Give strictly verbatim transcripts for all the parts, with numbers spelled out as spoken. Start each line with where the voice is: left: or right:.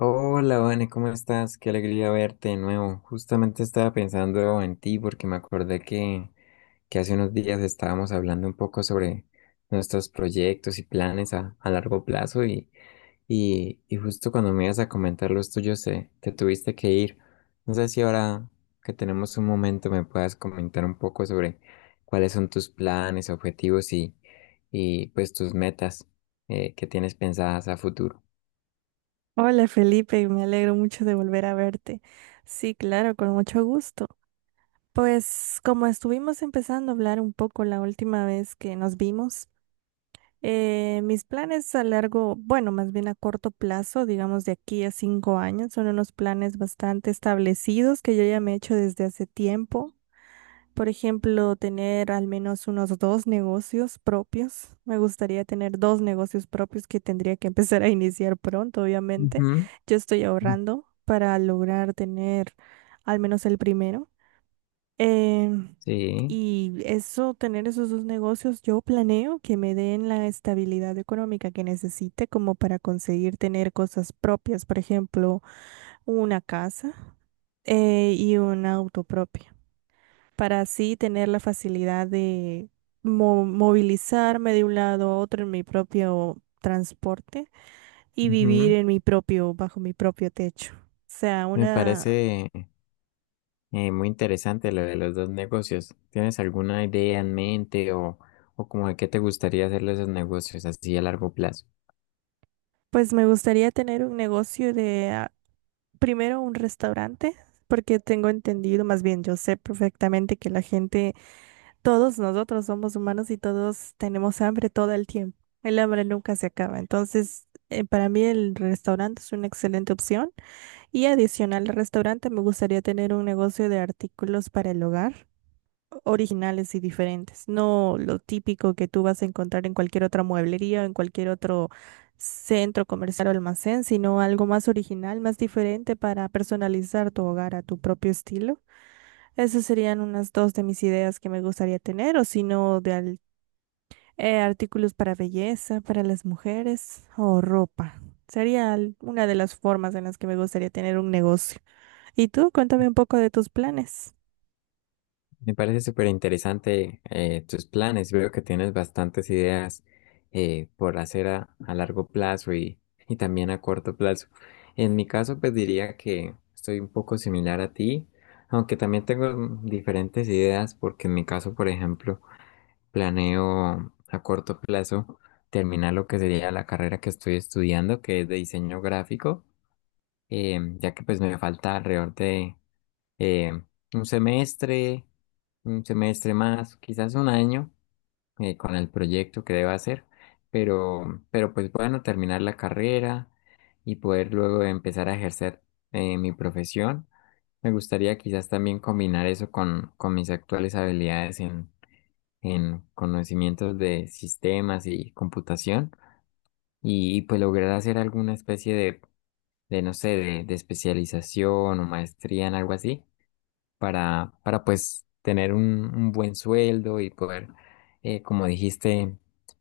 left: Hola, Vane, ¿cómo estás? Qué alegría verte de nuevo. Justamente estaba pensando en ti porque me acordé que, que hace unos días estábamos hablando un poco sobre nuestros proyectos y planes a, a largo plazo y, y, y justo cuando me ibas a comentar los tuyos te, te tuviste que ir. No sé si ahora que tenemos un momento me puedas comentar un poco sobre cuáles son tus planes, objetivos y, y pues tus metas eh, que tienes pensadas a futuro.
right: Hola Felipe, me alegro mucho de volver a verte. Sí, claro, con mucho gusto. Pues como estuvimos empezando a hablar un poco la última vez que nos vimos, eh, mis planes a largo, bueno, más bien a corto plazo, digamos de aquí a cinco años, son unos planes bastante establecidos que yo ya me he hecho desde hace tiempo. Por ejemplo, tener al menos unos dos negocios propios. Me gustaría tener dos negocios propios que tendría que empezar a iniciar pronto, obviamente.
left: Ujú.
right: Yo estoy ahorrando para lograr tener al menos el primero. Em,
left: Sí,
right: y eso, tener esos dos negocios, yo planeo que me den la estabilidad económica que necesite como para conseguir tener cosas propias, por ejemplo, una casa eh, y un auto propio para así tener la facilidad de mo- movilizarme de un lado a otro en mi propio transporte y vivir
left: ujú.
right: en mi propio, bajo mi propio techo. O sea,
left: Me
right: una,
left: parece eh, muy interesante lo de los dos negocios. ¿Tienes alguna idea en mente o, o como de qué te gustaría hacer de esos negocios así a largo plazo?
right: pues me gustaría tener un negocio de, ah, primero un restaurante, porque tengo entendido, más bien yo sé perfectamente que la gente, todos nosotros somos humanos y todos tenemos hambre todo el tiempo. El hambre nunca se acaba. Entonces, eh, para mí el restaurante es una excelente opción. Y adicional al restaurante, me gustaría tener un negocio de artículos para el hogar, originales y diferentes, no lo típico que tú vas a encontrar en cualquier otra mueblería o en cualquier otro centro comercial o almacén, sino algo más original, más diferente para personalizar tu hogar a tu propio estilo. Esas serían unas dos de mis ideas que me gustaría tener, o si no, de al- eh, artículos para belleza, para las mujeres o ropa. Sería al- una de las formas en las que me gustaría tener un negocio. ¿Y tú? Cuéntame un poco de tus planes.
left: Me parece súper interesante eh, tus planes. Veo que tienes bastantes ideas eh, por hacer a, a largo plazo y, y también a corto plazo. En mi caso, pues diría que estoy un poco similar a ti, aunque también tengo mm, diferentes ideas porque en mi caso, por ejemplo, planeo a corto plazo terminar lo que sería la carrera que estoy estudiando, que es de diseño gráfico, eh, ya que pues me falta alrededor de eh, un semestre, un semestre más, quizás un año eh, con el proyecto que debo hacer, pero, pero pues bueno, terminar la carrera y poder luego empezar a ejercer eh, mi profesión. Me gustaría quizás también combinar eso con, con mis actuales habilidades en conocimientos de sistemas y computación y, y, pues lograr hacer alguna especie de, de no sé, de, de especialización o maestría en algo así para, para pues tener un, un buen sueldo y poder, eh, como dijiste,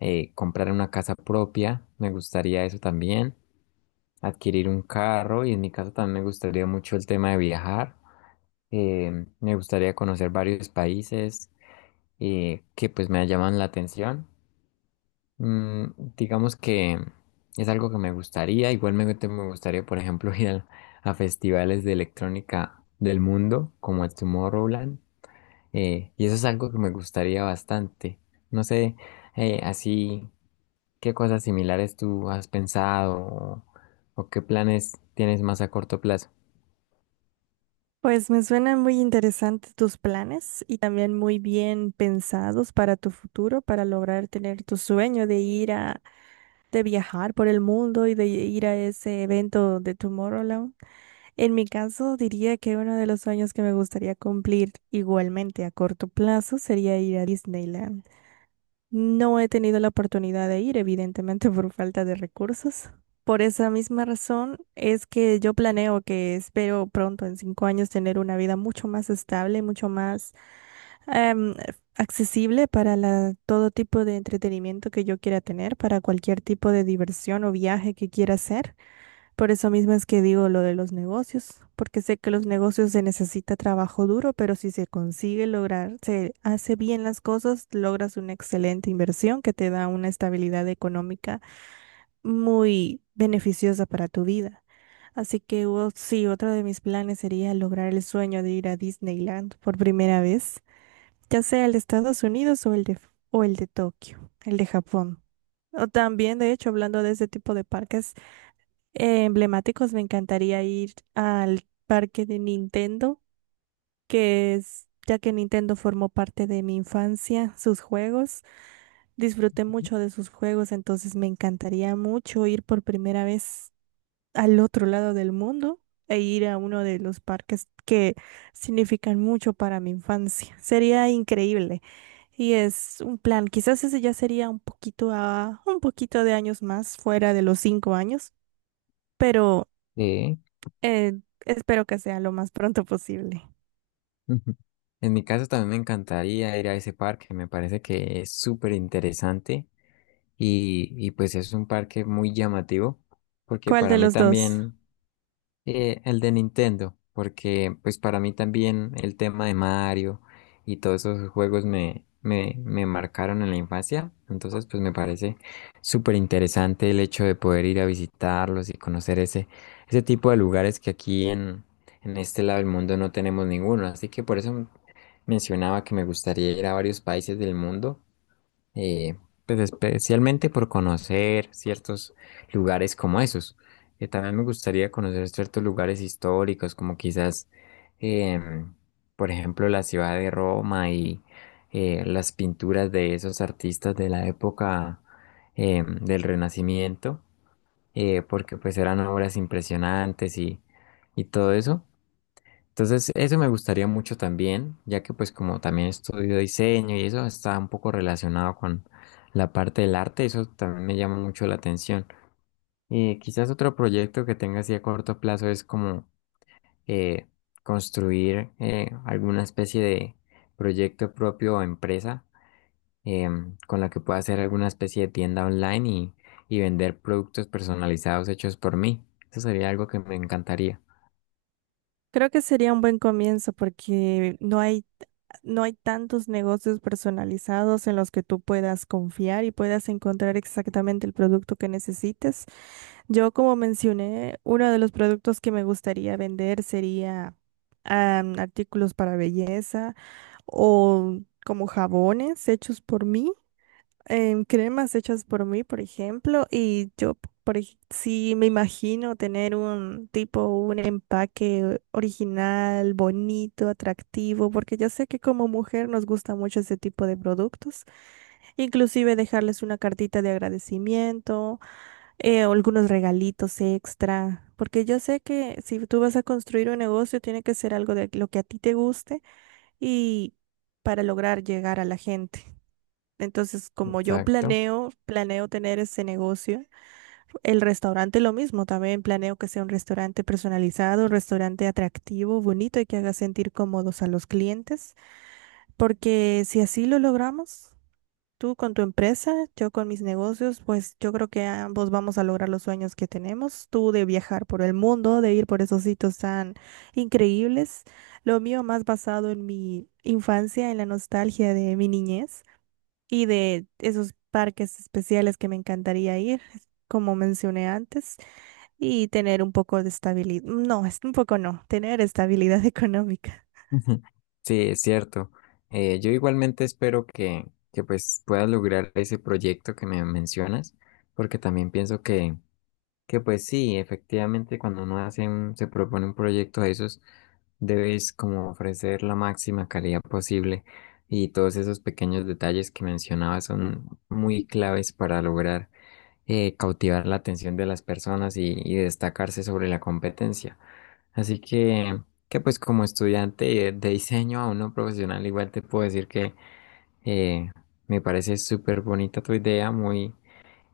left: eh, comprar una casa propia, me gustaría eso también, adquirir un carro y en mi caso también me gustaría mucho el tema de viajar, eh, me gustaría conocer varios países eh, que pues me llaman la atención. Mm, digamos que es algo que me gustaría. Igualmente me gustaría, por ejemplo, ir al- a, festivales de electrónica del mundo, como el Tomorrowland. Eh, y eso es algo que me gustaría bastante. No sé, eh, así, ¿qué cosas similares tú has pensado o, o qué planes tienes más a corto plazo?
right: Pues me suenan muy interesantes tus planes y también muy bien pensados para tu futuro, para lograr tener tu sueño de ir a, de viajar por el mundo y de ir a ese evento de Tomorrowland. En mi caso, diría que uno de los sueños que me gustaría cumplir igualmente a corto plazo sería ir a Disneyland. No he tenido la oportunidad de ir, evidentemente por falta de recursos. Por esa misma razón es que yo planeo que espero pronto, en cinco años, tener una vida mucho más estable, mucho más em, accesible para la- todo tipo de entretenimiento que yo quiera tener, para cualquier tipo de diversión o viaje que quiera hacer. Por eso mismo es que digo lo de los negocios, porque sé que los negocios se necesita trabajo duro, pero si se consigue lograr, se hace bien las cosas, logras una excelente inversión que te da una estabilidad económica muy beneficiosa para tu vida. Así que o- sí, otro de mis planes sería lograr el sueño de ir a Disneyland por primera vez, ya sea el de Estados Unidos o el de, o el de Tokio, el de Japón. O también, de hecho, hablando de ese tipo de parques eh, emblemáticos, me encantaría ir al parque de Nintendo, que es, ya que Nintendo formó parte de mi infancia, sus juegos, disfruté mucho de sus juegos, entonces me encantaría mucho ir por primera vez al otro lado del mundo e ir a uno de los parques que significan mucho para mi infancia. Sería increíble. Y es un plan, quizás ese ya sería un poquito a, un poquito de años más, fuera de los cinco años, pero
left: Sí.
right: Eh, espero que sea lo más pronto posible.
left: Ujú. En mi caso también me encantaría ir a ese parque, me parece que es súper interesante. Y, y pues es un parque muy llamativo, porque
right: ¿Cuál
left: para
right: de
left: mí
right: los dos?
left: también eh, el de Nintendo, porque pues para mí también el tema de Mario y todos esos juegos me, me, me marcaron en la infancia, entonces pues me parece súper interesante el hecho de poder ir a visitarlos y conocer ese, ese tipo de lugares que aquí en, en este lado del mundo no tenemos ninguno, así que por eso mencionaba que me gustaría ir a varios países del mundo eh, pues especialmente por conocer ciertos lugares como esos. Eh, también me gustaría conocer ciertos lugares históricos, como quizás, em, por ejemplo, la ciudad de Roma y eh, las pinturas de esos artistas de la época em, del Renacimiento, eh, porque pues eran obras impresionantes y, y todo eso. Entonces, eso me gustaría mucho también, ya que pues como también estudio diseño y eso está un poco relacionado con la parte del arte, eso también me llama mucho la atención. Y quizás otro proyecto que tenga así a corto plazo es como eh, construir eh, alguna especie de proyecto propio o empresa em, con la que pueda hacer alguna especie de tienda online y, y vender productos personalizados hechos por mí. Eso sería algo que me encantaría.
right: Creo que sería un buen comienzo porque no hay, no hay tantos negocios personalizados en los que tú puedas confiar y puedas encontrar exactamente el producto que necesites. Yo, como mencioné, uno de los productos que me gustaría vender sería am, artículos para belleza o como jabones hechos por mí. Em, cremas hechas por mí, por ejemplo, y yo, por ej- sí me imagino tener un tipo, un empaque original, bonito, atractivo, porque yo sé que como mujer nos gusta mucho ese tipo de productos, inclusive dejarles una cartita de agradecimiento, eh, o algunos regalitos extra. Porque yo sé que si tú vas a construir un negocio, tiene que ser algo de lo que a ti te guste y para lograr llegar a la gente. Entonces, como yo
left: Exacto.
right: planeo, planeo tener ese negocio, el restaurante lo mismo, también planeo que sea un restaurante personalizado, un restaurante atractivo, bonito y que haga sentir cómodos a los clientes, porque si así lo logramos, tú con tu empresa, yo con mis negocios, pues yo creo que ambos vamos a lograr los sueños que tenemos, tú de viajar por el mundo, de ir por esos sitios tan increíbles, lo mío más basado en mi infancia, en la nostalgia de mi niñez y de esos parques especiales que me encantaría ir, como mencioné antes, y tener un poco de estabilidad. No, es un poco no, tener estabilidad económica.
left: Ujú. Sí, es cierto. Eh, yo igualmente espero que, que pues puedas lograr ese proyecto que me mencionas, porque también pienso que, que pues sí, efectivamente cuando uno hace un- se propone un proyecto de esos, debes como ofrecer la máxima calidad posible y todos esos pequeños detalles que mencionabas son muy claves para lograr eh, cautivar la atención de las personas y, y destacarse sobre la competencia. Así que, que pues como estudiante de diseño a uno profesional, igual te puedo decir que eh, me parece súper bonita tu idea, muy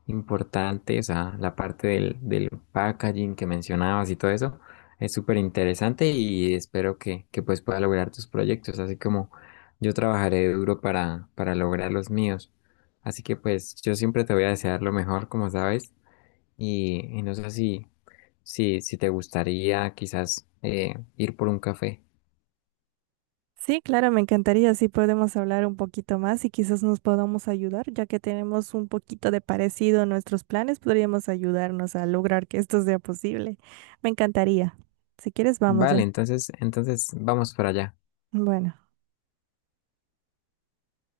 left: importante, o sea, la parte del, del packaging que mencionabas y todo eso es súper interesante y espero que, que pues puedas lograr tus proyectos, así como yo trabajaré duro para, para lograr los míos. Así que pues yo siempre te voy a desear lo mejor, como sabes, y, y no sé si si, si te gustaría quizás eh, ir por un café.
right: Sí, claro, me encantaría si podemos hablar un poquito más y quizás nos podamos ayudar, ya que tenemos un poquito de parecido en nuestros planes, podríamos ayudarnos a lograr que esto sea posible. Me encantaría. Si quieres, vamos
left: Vale,
right: ya.
left: entonces, entonces vamos para allá.
right: Bueno.